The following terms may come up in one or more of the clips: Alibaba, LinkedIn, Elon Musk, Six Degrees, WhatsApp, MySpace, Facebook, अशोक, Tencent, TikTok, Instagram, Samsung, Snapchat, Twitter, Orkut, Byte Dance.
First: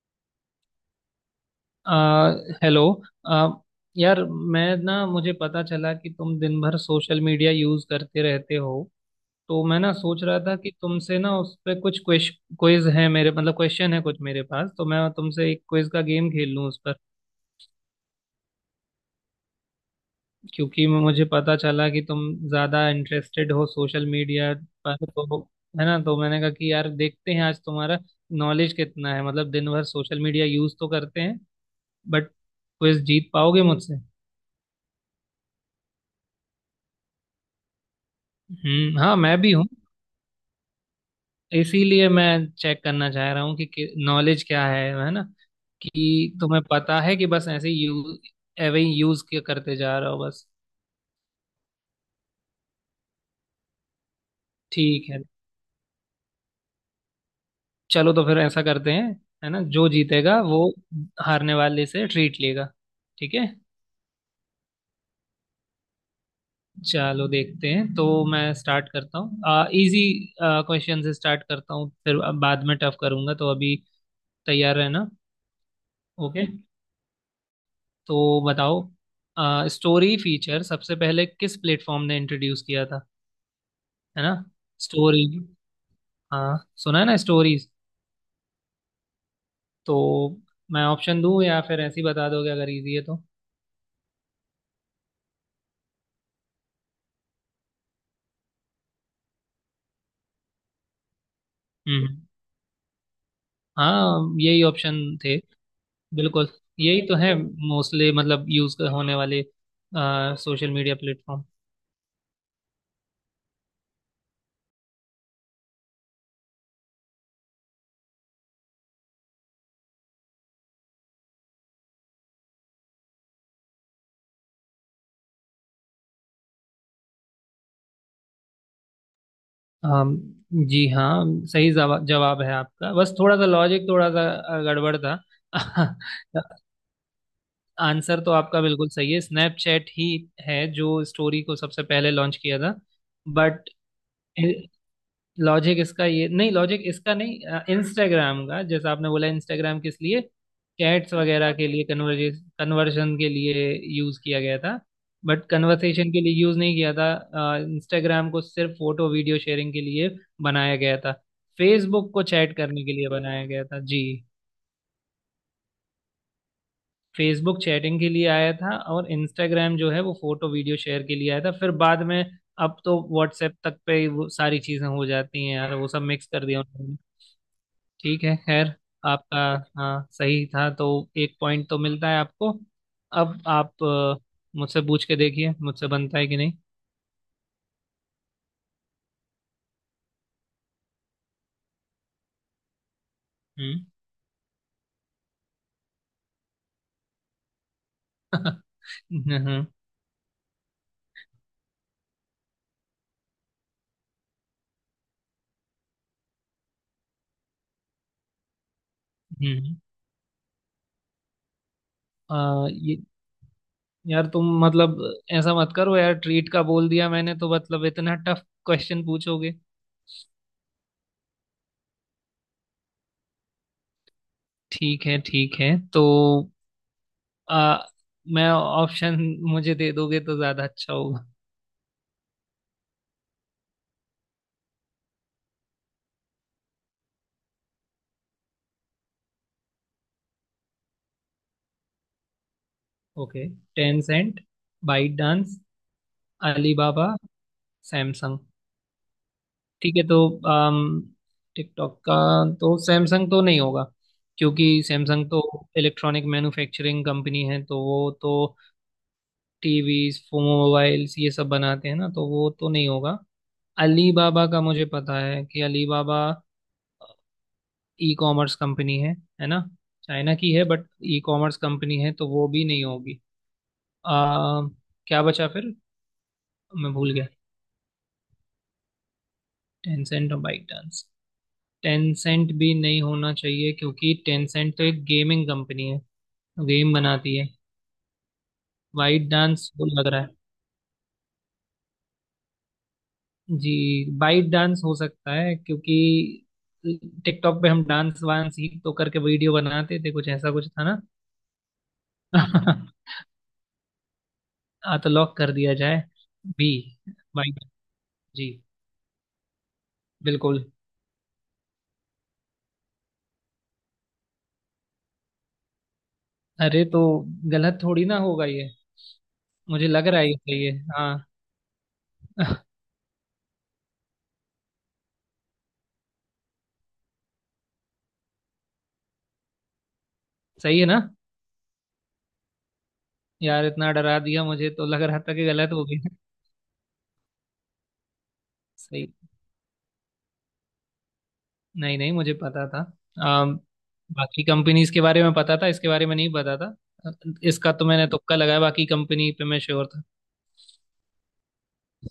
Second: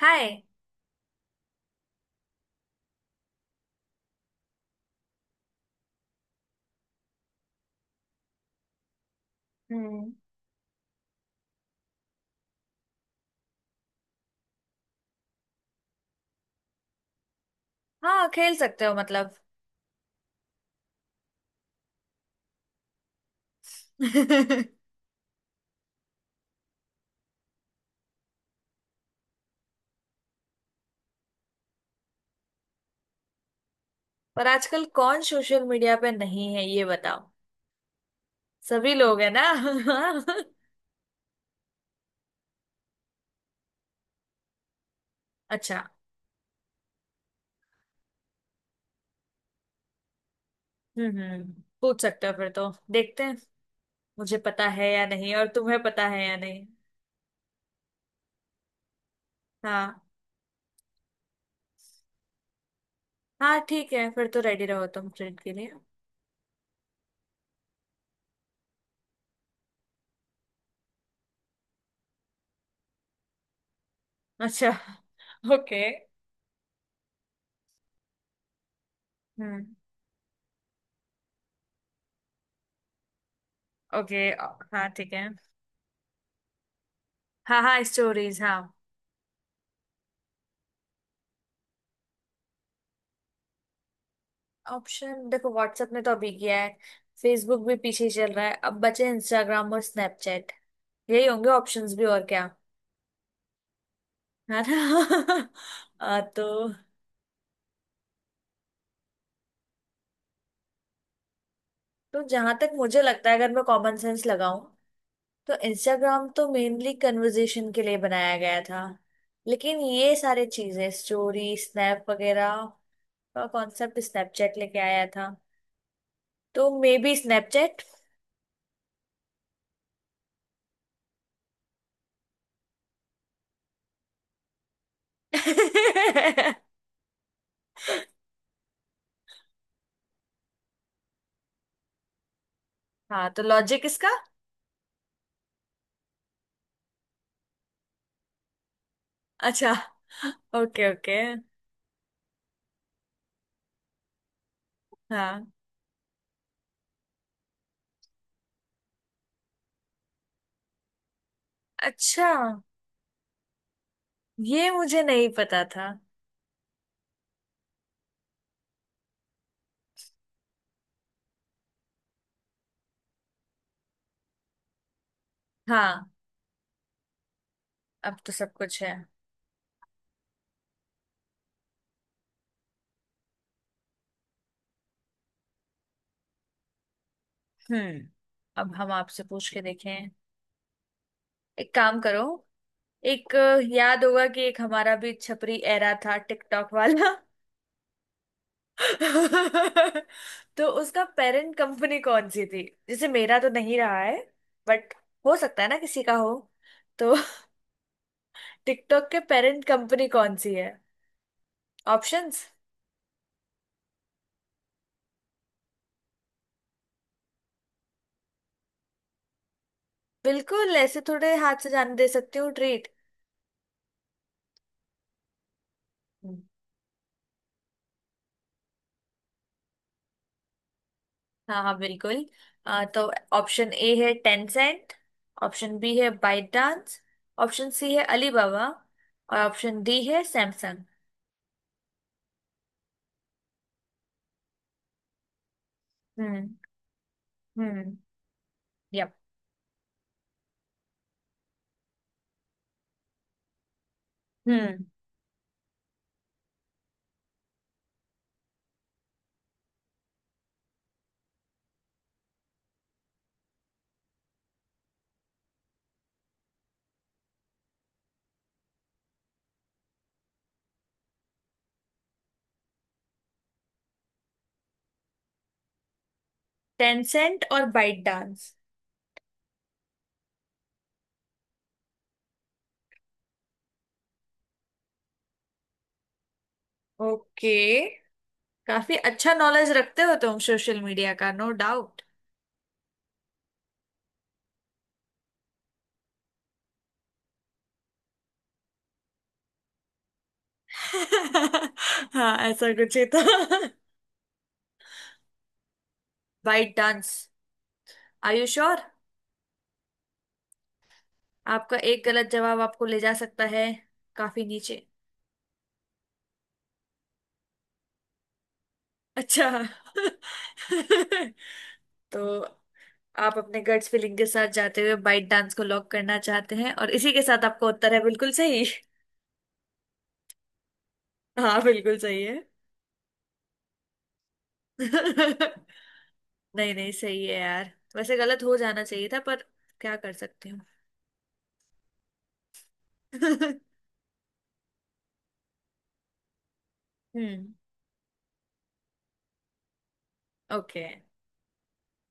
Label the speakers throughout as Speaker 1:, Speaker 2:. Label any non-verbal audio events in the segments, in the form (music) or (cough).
Speaker 1: हाय।
Speaker 2: आ, हेलो। आ, यार, मैं ना मुझे पता चला कि तुम दिन भर सोशल मीडिया यूज करते रहते हो। तो मैं ना
Speaker 1: हम्म।
Speaker 2: सोच रहा था कि तुमसे ना उस पे कुछ क्वेश क्विज है मेरे, मतलब क्वेश्चन है कुछ मेरे पास, तो मैं तुमसे एक क्विज का गेम खेल लूँ उस पर।
Speaker 1: हाँ खेल सकते हो मतलब।
Speaker 2: क्योंकि मुझे पता चला कि तुम ज़्यादा इंटरेस्टेड हो सोशल मीडिया
Speaker 1: (laughs)
Speaker 2: पर, तो है ना। तो मैंने कहा कि यार देखते हैं आज तुम्हारा नॉलेज कितना है। मतलब दिन भर सोशल मीडिया यूज तो करते हैं, बट क्विज जीत पाओगे मुझसे।
Speaker 1: पर आजकल कौन सोशल मीडिया पे नहीं है, ये बताओ? सभी
Speaker 2: हम्म, हाँ
Speaker 1: लोग है
Speaker 2: मैं
Speaker 1: ना?
Speaker 2: भी हूँ। इसीलिए मैं चेक करना चाह रहा हूँ कि नॉलेज क्या है ना।
Speaker 1: (laughs) अच्छा।
Speaker 2: कि तुम्हें पता है कि बस ऐसे यूज करते जा रहे हो बस।
Speaker 1: हम्म। पूछ सकते हो फिर, तो देखते हैं मुझे पता है या
Speaker 2: ठीक है,
Speaker 1: नहीं और तुम्हें पता है या नहीं।
Speaker 2: चलो तो फिर ऐसा करते हैं, है ना। जो
Speaker 1: हाँ।
Speaker 2: जीतेगा वो हारने वाले से ट्रीट लेगा, ठीक है।
Speaker 1: हाँ ठीक है, फिर तो रेडी रहो तुम ट्रेन के लिए।
Speaker 2: चलो देखते हैं। तो मैं स्टार्ट करता हूँ, इजी क्वेश्चन से स्टार्ट करता हूँ, फिर बाद में टफ करूंगा, तो अभी
Speaker 1: अच्छा
Speaker 2: तैयार रहना।
Speaker 1: (laughs) ओके।
Speaker 2: ओके, तो बताओ,
Speaker 1: हम्म
Speaker 2: स्टोरी फीचर सबसे पहले किस प्लेटफॉर्म ने इंट्रोड्यूस किया था, है
Speaker 1: ओके।
Speaker 2: ना।
Speaker 1: हाँ ठीक
Speaker 2: स्टोरी,
Speaker 1: है।
Speaker 2: हाँ सुना है ना,
Speaker 1: हाँ
Speaker 2: स्टोरीज।
Speaker 1: हाँ स्टोरीज हाँ।
Speaker 2: तो मैं ऑप्शन दूं या फिर ऐसे ही बता दोगे, अगर इजी है तो।
Speaker 1: ऑप्शन देखो, व्हाट्सएप ने तो अभी किया है। फेसबुक भी पीछे ही चल रहा है, अब बचे इंस्टाग्राम और स्नैपचैट। यही होंगे ऑप्शंस भी,
Speaker 2: हम्म,
Speaker 1: और क्या।
Speaker 2: हाँ
Speaker 1: है
Speaker 2: यही ऑप्शन थे।
Speaker 1: ना? (laughs) आ, तो
Speaker 2: बिल्कुल यही तो है मोस्टली, मतलब यूज होने वाले सोशल मीडिया प्लेटफॉर्म।
Speaker 1: तो जहां तक मुझे लगता है, अगर मैं कॉमन सेंस लगाऊं तो इंस्टाग्राम तो मेनली कन्वर्जेशन के लिए बनाया गया था। लेकिन ये सारे चीजें स्टोरी स्नैप वगैरह का कॉन्सेप्ट स्नैपचैट लेके आया था। तो मे बी स्नैपचैट।
Speaker 2: हम, जी हाँ, सही जवाब है आपका, बस थोड़ा सा लॉजिक थोड़ा सा गड़बड़ था। (laughs)
Speaker 1: (laughs)
Speaker 2: आंसर तो आपका बिल्कुल सही है, स्नैपचैट ही है जो स्टोरी को सबसे पहले लॉन्च किया था।
Speaker 1: हाँ, तो
Speaker 2: बट
Speaker 1: लॉजिक इसका।
Speaker 2: लॉजिक इसका ये नहीं, लॉजिक इसका नहीं। इंस्टाग्राम का, जैसा आपने बोला,
Speaker 1: अच्छा।
Speaker 2: इंस्टाग्राम किस लिए
Speaker 1: ओके
Speaker 2: चैट्स
Speaker 1: ओके।
Speaker 2: वगैरह के लिए, कन्वर्जे कन्वर्जन के लिए यूज़ किया गया था। बट
Speaker 1: हाँ।
Speaker 2: कन्वर्सेशन के लिए यूज़ नहीं किया था, इंस्टाग्राम को सिर्फ फोटो वीडियो शेयरिंग के लिए बनाया गया था। फेसबुक को
Speaker 1: अच्छा,
Speaker 2: चैट करने के लिए बनाया गया था जी।
Speaker 1: ये मुझे नहीं पता था।
Speaker 2: फेसबुक चैटिंग के लिए आया था, और इंस्टाग्राम जो है वो फोटो वीडियो शेयर के लिए आया था, फिर बाद में अब तो व्हाट्सएप तक पे ही वो सारी चीजें हो जाती हैं यार, वो सब
Speaker 1: हाँ।
Speaker 2: मिक्स कर दिया उन्होंने।
Speaker 1: अब
Speaker 2: ठीक
Speaker 1: तो
Speaker 2: है,
Speaker 1: सब
Speaker 2: खैर,
Speaker 1: कुछ है।
Speaker 2: आपका हाँ सही था, तो एक पॉइंट तो मिलता है आपको। अब आप मुझसे पूछ के देखिए, मुझसे बनता है कि नहीं।
Speaker 1: हम्म। अब हम आपसे पूछ के देखें। एक काम करो। एक
Speaker 2: हम्म।
Speaker 1: याद होगा कि एक हमारा भी छपरी एरा था टिकटॉक वाला।
Speaker 2: (laughs)
Speaker 1: (laughs)
Speaker 2: हम्म
Speaker 1: तो उसका पेरेंट कंपनी कौन सी थी? जैसे मेरा तो नहीं रहा है, बट हो सकता है ना किसी का हो। तो (laughs) टिकटॉक के पेरेंट
Speaker 2: हम्म।
Speaker 1: कंपनी कौन सी है? ऑप्शंस।
Speaker 2: ये यार, तुम मतलब ऐसा मत करो यार, ट्रीट का बोल दिया मैंने तो मतलब इतना टफ क्वेश्चन पूछोगे।
Speaker 1: बिल्कुल ऐसे थोड़े हाथ से जाने दे सकती हूँ ट्रीट।
Speaker 2: ठीक है ठीक है, तो आ, मैं ऑप्शन मुझे दे दोगे तो ज्यादा अच्छा होगा।
Speaker 1: हाँ हाँ बिल्कुल। तो ऑप्शन ए है टेंसेंट। ऑप्शन बी है बाइट डांस। ऑप्शन सी है अलीबाबा और ऑप्शन डी है Samsung.
Speaker 2: Okay. Tencent, ByteDance,
Speaker 1: hmm
Speaker 2: Alibaba,
Speaker 1: hmm
Speaker 2: Samsung.
Speaker 1: Yup.
Speaker 2: ठीक है, तो अम, टिकटॉक का तो सैमसंग तो नहीं होगा, क्योंकि
Speaker 1: हम्म।
Speaker 2: सैमसंग तो इलेक्ट्रॉनिक मैन्युफैक्चरिंग कंपनी है, तो वो तो टीवीज मोबाइल्स ये सब बनाते हैं ना, तो वो तो नहीं होगा। अलीबाबा का मुझे पता है कि अलीबाबा ई कॉमर्स कंपनी है ना, चाइना की है, बट ई कॉमर्स कंपनी है, तो वो भी नहीं होगी। आ, क्या बचा फिर, मैं भूल गया।
Speaker 1: टेंसेंट और बाइट डांस।
Speaker 2: टेंसेंट और बाइक डांस। टेंसेंट भी नहीं होना चाहिए क्योंकि टेंसेंट तो एक गेमिंग कंपनी है, गेम बनाती है।
Speaker 1: ओके। काफी
Speaker 2: बाइट
Speaker 1: अच्छा नॉलेज
Speaker 2: डांस वो
Speaker 1: रखते
Speaker 2: लग
Speaker 1: हो
Speaker 2: रहा है
Speaker 1: तुम सोशल मीडिया का, नो डाउट।
Speaker 2: जी, बाइट डांस हो सकता है क्योंकि टिकटॉक पे हम डांस वांस ही तो करके वीडियो बनाते थे, कुछ ऐसा कुछ था ना।
Speaker 1: (laughs) हाँ ऐसा कुछ ही
Speaker 2: (laughs)
Speaker 1: था।
Speaker 2: हाँ, तो लॉक कर दिया जाए, B,
Speaker 1: ByteDance.
Speaker 2: Byte.
Speaker 1: Are you
Speaker 2: जी
Speaker 1: श्योर?
Speaker 2: बिल्कुल।
Speaker 1: (laughs) आपका एक गलत जवाब आपको ले जा सकता है काफी नीचे।
Speaker 2: अरे तो गलत थोड़ी ना होगा ये,
Speaker 1: अच्छा। (laughs)
Speaker 2: मुझे लग रहा है ये सही है हाँ।
Speaker 1: तो
Speaker 2: (laughs)
Speaker 1: आप अपने गट्स फीलिंग के साथ जाते हुए बाइट डांस को लॉक करना चाहते हैं, और इसी के साथ आपका उत्तर है बिल्कुल सही।
Speaker 2: सही है ना।
Speaker 1: हाँ बिल्कुल सही है। (laughs)
Speaker 2: यार, इतना डरा दिया, मुझे तो लग रहा था कि गलत हो गया।
Speaker 1: नहीं नहीं, सही है यार, वैसे गलत हो
Speaker 2: (laughs)
Speaker 1: जाना चाहिए
Speaker 2: सही।
Speaker 1: था, पर क्या कर सकती हूँ।
Speaker 2: नहीं नहीं, मुझे पता था। अम,
Speaker 1: (laughs)
Speaker 2: बाकी कंपनीज के बारे में पता था, इसके बारे में नहीं पता था।
Speaker 1: हम्म
Speaker 2: इसका तो मैंने तुक्का लगाया, बाकी कंपनी पे मैं श्योर था।
Speaker 1: ओके।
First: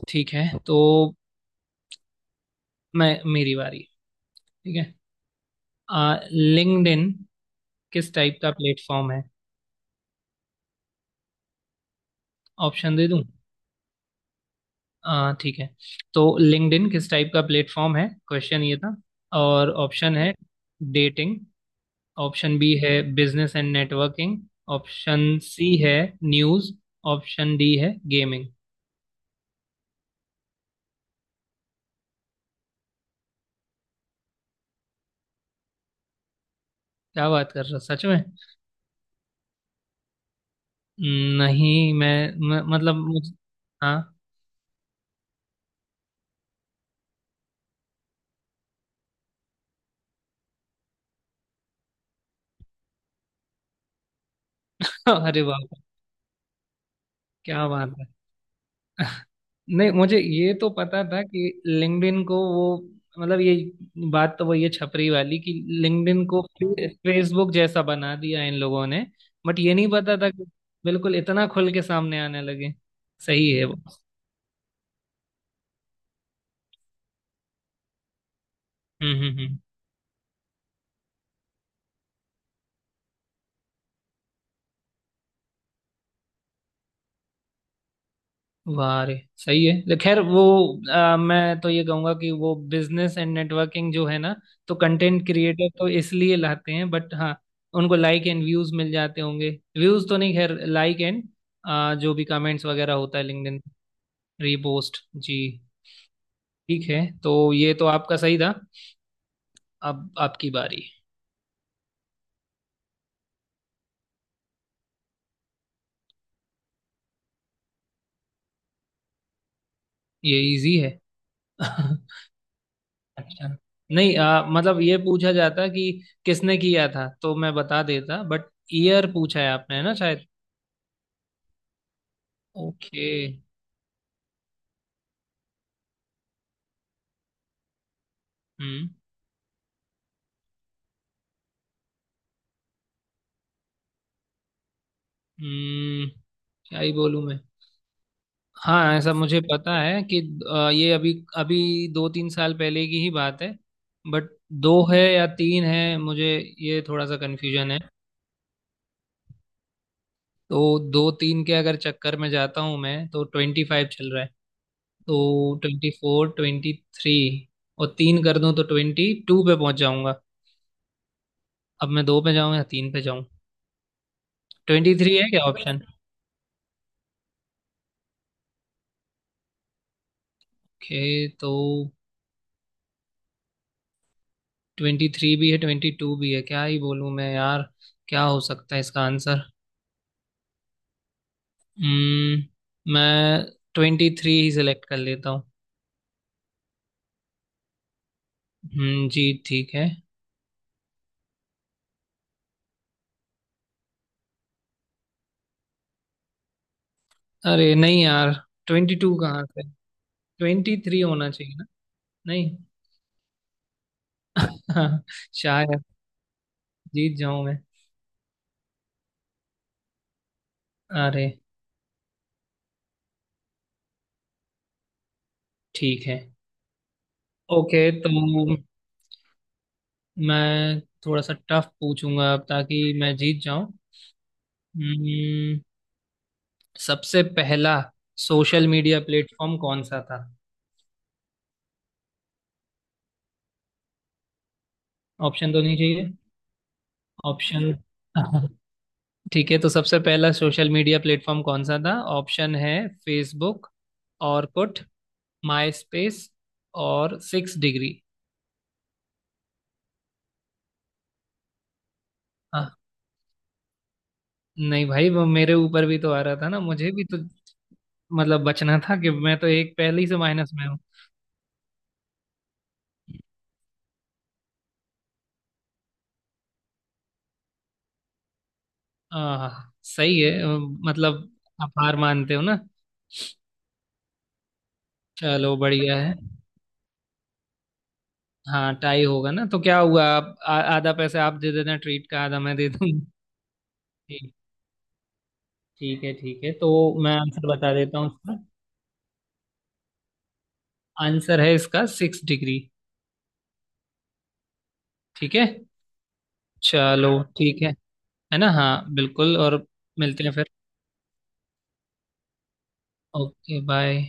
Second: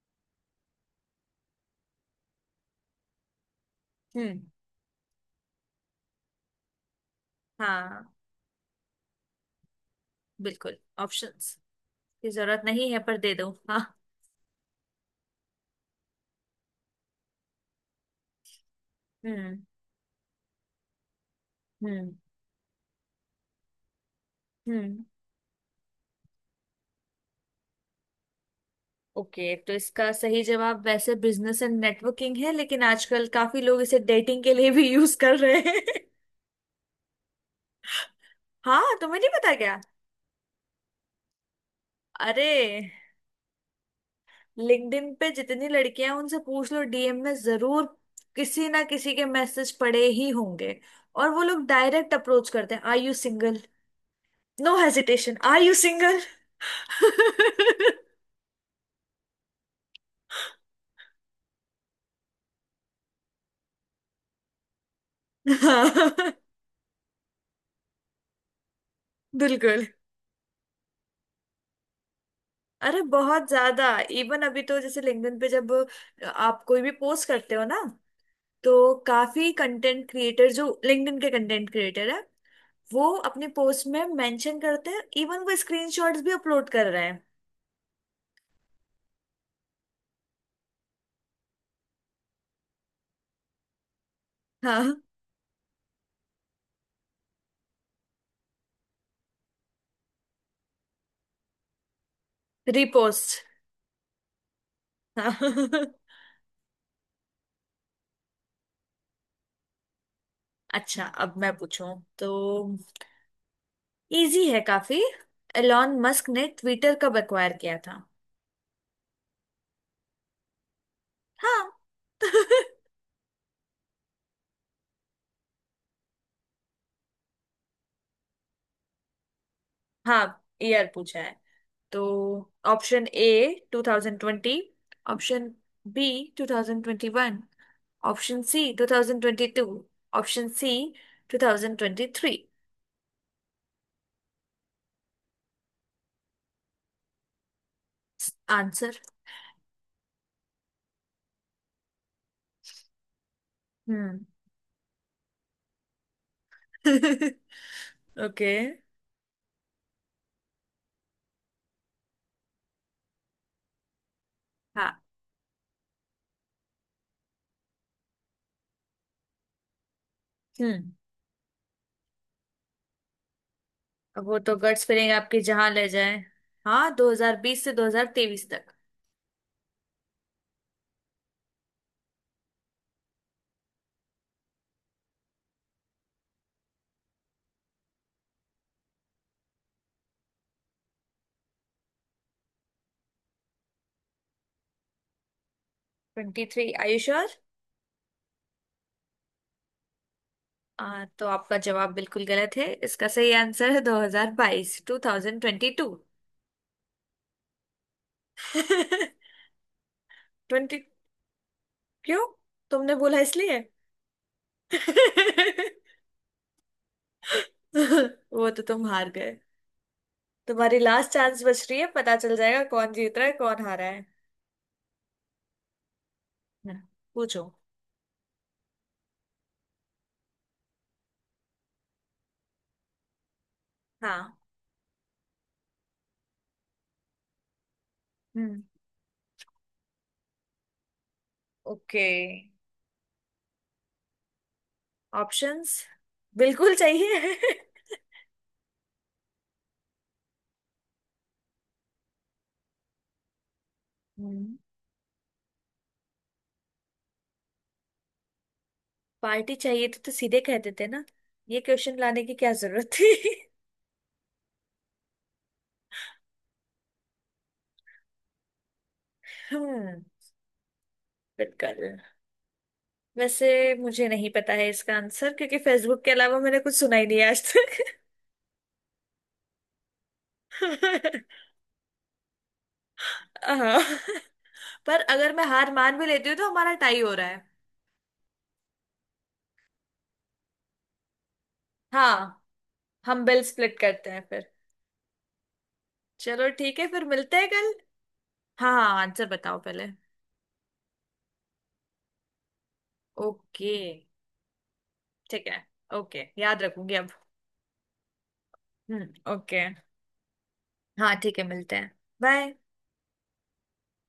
Speaker 2: ठीक है, तो मैं मेरी बारी।
Speaker 1: हम्म।
Speaker 2: ठीक है, लिंक्डइन
Speaker 1: हाँ
Speaker 2: किस टाइप का प्लेटफॉर्म है।
Speaker 1: बिल्कुल। ऑप्शंस की जरूरत नहीं
Speaker 2: ऑप्शन
Speaker 1: है,
Speaker 2: दे
Speaker 1: पर
Speaker 2: दूं,
Speaker 1: दे दो हाँ।
Speaker 2: ठीक है। तो लिंक्डइन किस टाइप का प्लेटफॉर्म है, क्वेश्चन ये था।
Speaker 1: हम्म
Speaker 2: और ऑप्शन है डेटिंग,
Speaker 1: हम्म
Speaker 2: ऑप्शन बी है बिजनेस एंड नेटवर्किंग,
Speaker 1: हम्म।
Speaker 2: ऑप्शन सी है न्यूज़, ऑप्शन डी है गेमिंग।
Speaker 1: ओके, तो इसका सही जवाब वैसे बिजनेस एंड नेटवर्किंग है, लेकिन आजकल काफी लोग इसे डेटिंग के लिए भी (laughs) यूज कर रहे हैं। (laughs)
Speaker 2: क्या बात कर रहा सच में।
Speaker 1: हाँ, तुम्हें नहीं पता क्या?
Speaker 2: नहीं, मैं,
Speaker 1: अरे।
Speaker 2: मैं मतलब मुझ, हाँ।
Speaker 1: लिंक्डइन पे जितनी लड़कियां हैं, उनसे पूछ लो, डीएम में जरूर किसी ना किसी के मैसेज पड़े ही होंगे। और वो लोग डायरेक्ट अप्रोच करते हैं, are you single. No
Speaker 2: (laughs)
Speaker 1: hesitation,
Speaker 2: अरे वाह,
Speaker 1: आर यू सिंगल।
Speaker 2: क्या बात
Speaker 1: (laughs)
Speaker 2: है। नहीं मुझे ये तो पता था कि लिंक्डइन को वो, मतलब ये बात तो वही है छपरी वाली कि लिंक्डइन
Speaker 1: हाँ
Speaker 2: को फेसबुक जैसा बना दिया इन लोगों ने। बट ये
Speaker 1: बिल्कुल।
Speaker 2: नहीं पता था कि बिल्कुल इतना खुल के सामने आने लगे।
Speaker 1: अरे बहुत
Speaker 2: सही है वो।
Speaker 1: ज्यादा, इवन अभी तो जैसे लिंक्डइन पे जब आप कोई भी पोस्ट करते हो ना, तो
Speaker 2: हम्म
Speaker 1: काफी
Speaker 2: हम्म
Speaker 1: कंटेंट क्रिएटर जो लिंक्डइन के कंटेंट क्रिएटर है, वो अपने पोस्ट में मेंशन करते हैं, इवन वो स्क्रीनशॉट्स भी अपलोड कर रहे हैं।
Speaker 2: वाह रे, सही है खैर वो, मैं तो ये कहूंगा कि वो बिजनेस एंड नेटवर्किंग जो है ना, तो
Speaker 1: हाँ।
Speaker 2: कंटेंट क्रिएटर तो इसलिए लाते हैं, बट हाँ उनको लाइक एंड व्यूज मिल जाते होंगे। व्यूज तो नहीं, खैर लाइक एंड जो भी कमेंट्स वगैरह होता है
Speaker 1: रिपोस्ट।
Speaker 2: लिंक्डइन। रीपोस्ट,
Speaker 1: हाँ
Speaker 2: जी।
Speaker 1: (laughs)
Speaker 2: ठीक है, तो ये तो आपका सही था। अब आपकी बारी।
Speaker 1: अच्छा, अब मैं पूछूं तो इजी है काफी। एलॉन मस्क ने ट्विटर कब एक्वायर किया था?
Speaker 2: ये इजी है।
Speaker 1: हाँ
Speaker 2: (laughs)
Speaker 1: (laughs)
Speaker 2: अच्छा, नहीं मतलब ये पूछा जाता कि किसने किया था तो मैं बता देता, बट ईयर पूछा है आपने, है ना शायद।
Speaker 1: हाँ ईयर पूछा है। तो option
Speaker 2: okay.
Speaker 1: A 2020, option B 2021, option C
Speaker 2: hmm.
Speaker 1: 2022, option C 2023।
Speaker 2: हम्म, क्या ही बोलूं मैं। हाँ
Speaker 1: आंसर।
Speaker 2: ऐसा मुझे पता है कि ये अभी अभी दो तीन साल पहले की ही बात है।
Speaker 1: हम्म।
Speaker 2: बट दो है या तीन है मुझे ये थोड़ा सा
Speaker 1: (laughs)
Speaker 2: कन्फ्यूजन है।
Speaker 1: ओके।
Speaker 2: तो दो तीन के अगर चक्कर में जाता हूँ मैं, तो ट्वेंटी फाइव चल रहा है,
Speaker 1: हाँ।
Speaker 2: तो ट्वेंटी फोर, ट्वेंटी थ्री, और तीन कर दूं तो ट्वेंटी टू पे पहुंच जाऊंगा।
Speaker 1: हम्म।
Speaker 2: अब मैं दो पे जाऊं या तीन पे जाऊं।
Speaker 1: अब वो तो गट्स
Speaker 2: ट्वेंटी
Speaker 1: फीलिंग
Speaker 2: थ्री है
Speaker 1: आपकी
Speaker 2: क्या
Speaker 1: जहां
Speaker 2: ऑप्शन।
Speaker 1: ले जाए। हाँ, 2020 से 2023 तक।
Speaker 2: ओके, तो ट्वेंटी थ्री भी है ट्वेंटी टू भी है, क्या ही बोलूं मैं यार। क्या हो सकता है इसका आंसर। हम्म, मैं ट्वेंटी थ्री ही सिलेक्ट कर लेता हूँ।
Speaker 1: 23, आर यू श्योर?
Speaker 2: हम्म, जी ठीक है।
Speaker 1: तो आपका जवाब बिल्कुल गलत है, इसका सही आंसर है 2022, 2022, ट्वेंटी टू।
Speaker 2: अरे नहीं यार, ट्वेंटी टू कहाँ से, ट्वेंटी
Speaker 1: ट्वेंटी (laughs)
Speaker 2: थ्री होना चाहिए ना।
Speaker 1: क्यों?
Speaker 2: नहीं।
Speaker 1: तुमने बोला इसलिए।
Speaker 2: (laughs)
Speaker 1: (laughs)
Speaker 2: शायद जीत जाऊं मैं।
Speaker 1: वो तो तुम हार गए। तुम्हारी लास्ट
Speaker 2: अरे,
Speaker 1: चांस बच रही है, पता चल जाएगा कौन जीत रहा है, कौन हारा है।
Speaker 2: ठीक है।
Speaker 1: हम्म, पूछो।
Speaker 2: ओके, तो मैं थोड़ा सा टफ पूछूंगा अब ताकि मैं जीत जाऊं।
Speaker 1: हाँ।
Speaker 2: हम्म, सबसे पहला
Speaker 1: हम्म।
Speaker 2: सोशल मीडिया प्लेटफॉर्म कौन सा था।
Speaker 1: ओके।
Speaker 2: ऑप्शन तो
Speaker 1: ऑप्शंस।
Speaker 2: नहीं चाहिए।
Speaker 1: बिल्कुल चाहिए।
Speaker 2: ऑप्शन।
Speaker 1: (laughs)
Speaker 2: (laughs) ठीक है, तो सबसे पहला सोशल मीडिया प्लेटफॉर्म कौन सा था। ऑप्शन है Facebook,
Speaker 1: hmm.
Speaker 2: Orkut, MySpace, और सिक्स डिग्री।
Speaker 1: पार्टी चाहिए तो, सीधे कह देते ना। ये क्वेश्चन लाने की क्या
Speaker 2: हाँ,
Speaker 1: जरूरत थी।
Speaker 2: नहीं भाई वो मेरे ऊपर भी तो आ रहा था ना, मुझे भी तो मतलब बचना था कि मैं तो
Speaker 1: (laughs)
Speaker 2: एक
Speaker 1: हम्म
Speaker 2: पहले ही से माइनस में हूँ।
Speaker 1: बिल्कुल। वैसे मुझे नहीं पता है इसका आंसर, क्योंकि फेसबुक के अलावा मैंने कुछ सुना ही नहीं है आज तक।
Speaker 2: आह, सही है।
Speaker 1: (laughs)
Speaker 2: मतलब आप हार मानते हो ना।
Speaker 1: हाँ। पर अगर मैं
Speaker 2: चलो
Speaker 1: हार
Speaker 2: बढ़िया
Speaker 1: मान भी
Speaker 2: है।
Speaker 1: लेती हूँ तो हमारा टाई हो रहा है।
Speaker 2: हाँ टाई होगा ना तो क्या हुआ, आप आधा पैसे आप दे देना ट्रीट का, आधा
Speaker 1: हाँ।
Speaker 2: मैं दे दूंगा।
Speaker 1: हम बिल स्प्लिट करते हैं फिर।
Speaker 2: ठीक है ठीक
Speaker 1: चलो
Speaker 2: है, तो
Speaker 1: ठीक है, फिर
Speaker 2: मैं
Speaker 1: मिलते हैं
Speaker 2: आंसर
Speaker 1: कल।
Speaker 2: बता देता हूँ इसका।
Speaker 1: हाँ हाँ हाँ, आंसर बताओ पहले।
Speaker 2: आंसर है इसका सिक्स डिग्री।
Speaker 1: ओके।
Speaker 2: ठीक है,
Speaker 1: ठीक है। ओके, याद रखूंगी अब।
Speaker 2: चलो ठीक है ना। हाँ बिल्कुल। और
Speaker 1: ओके।
Speaker 2: मिलते हैं फिर।
Speaker 1: हाँ ठीक है, मिलते हैं। बाय।
Speaker 2: Okay bye.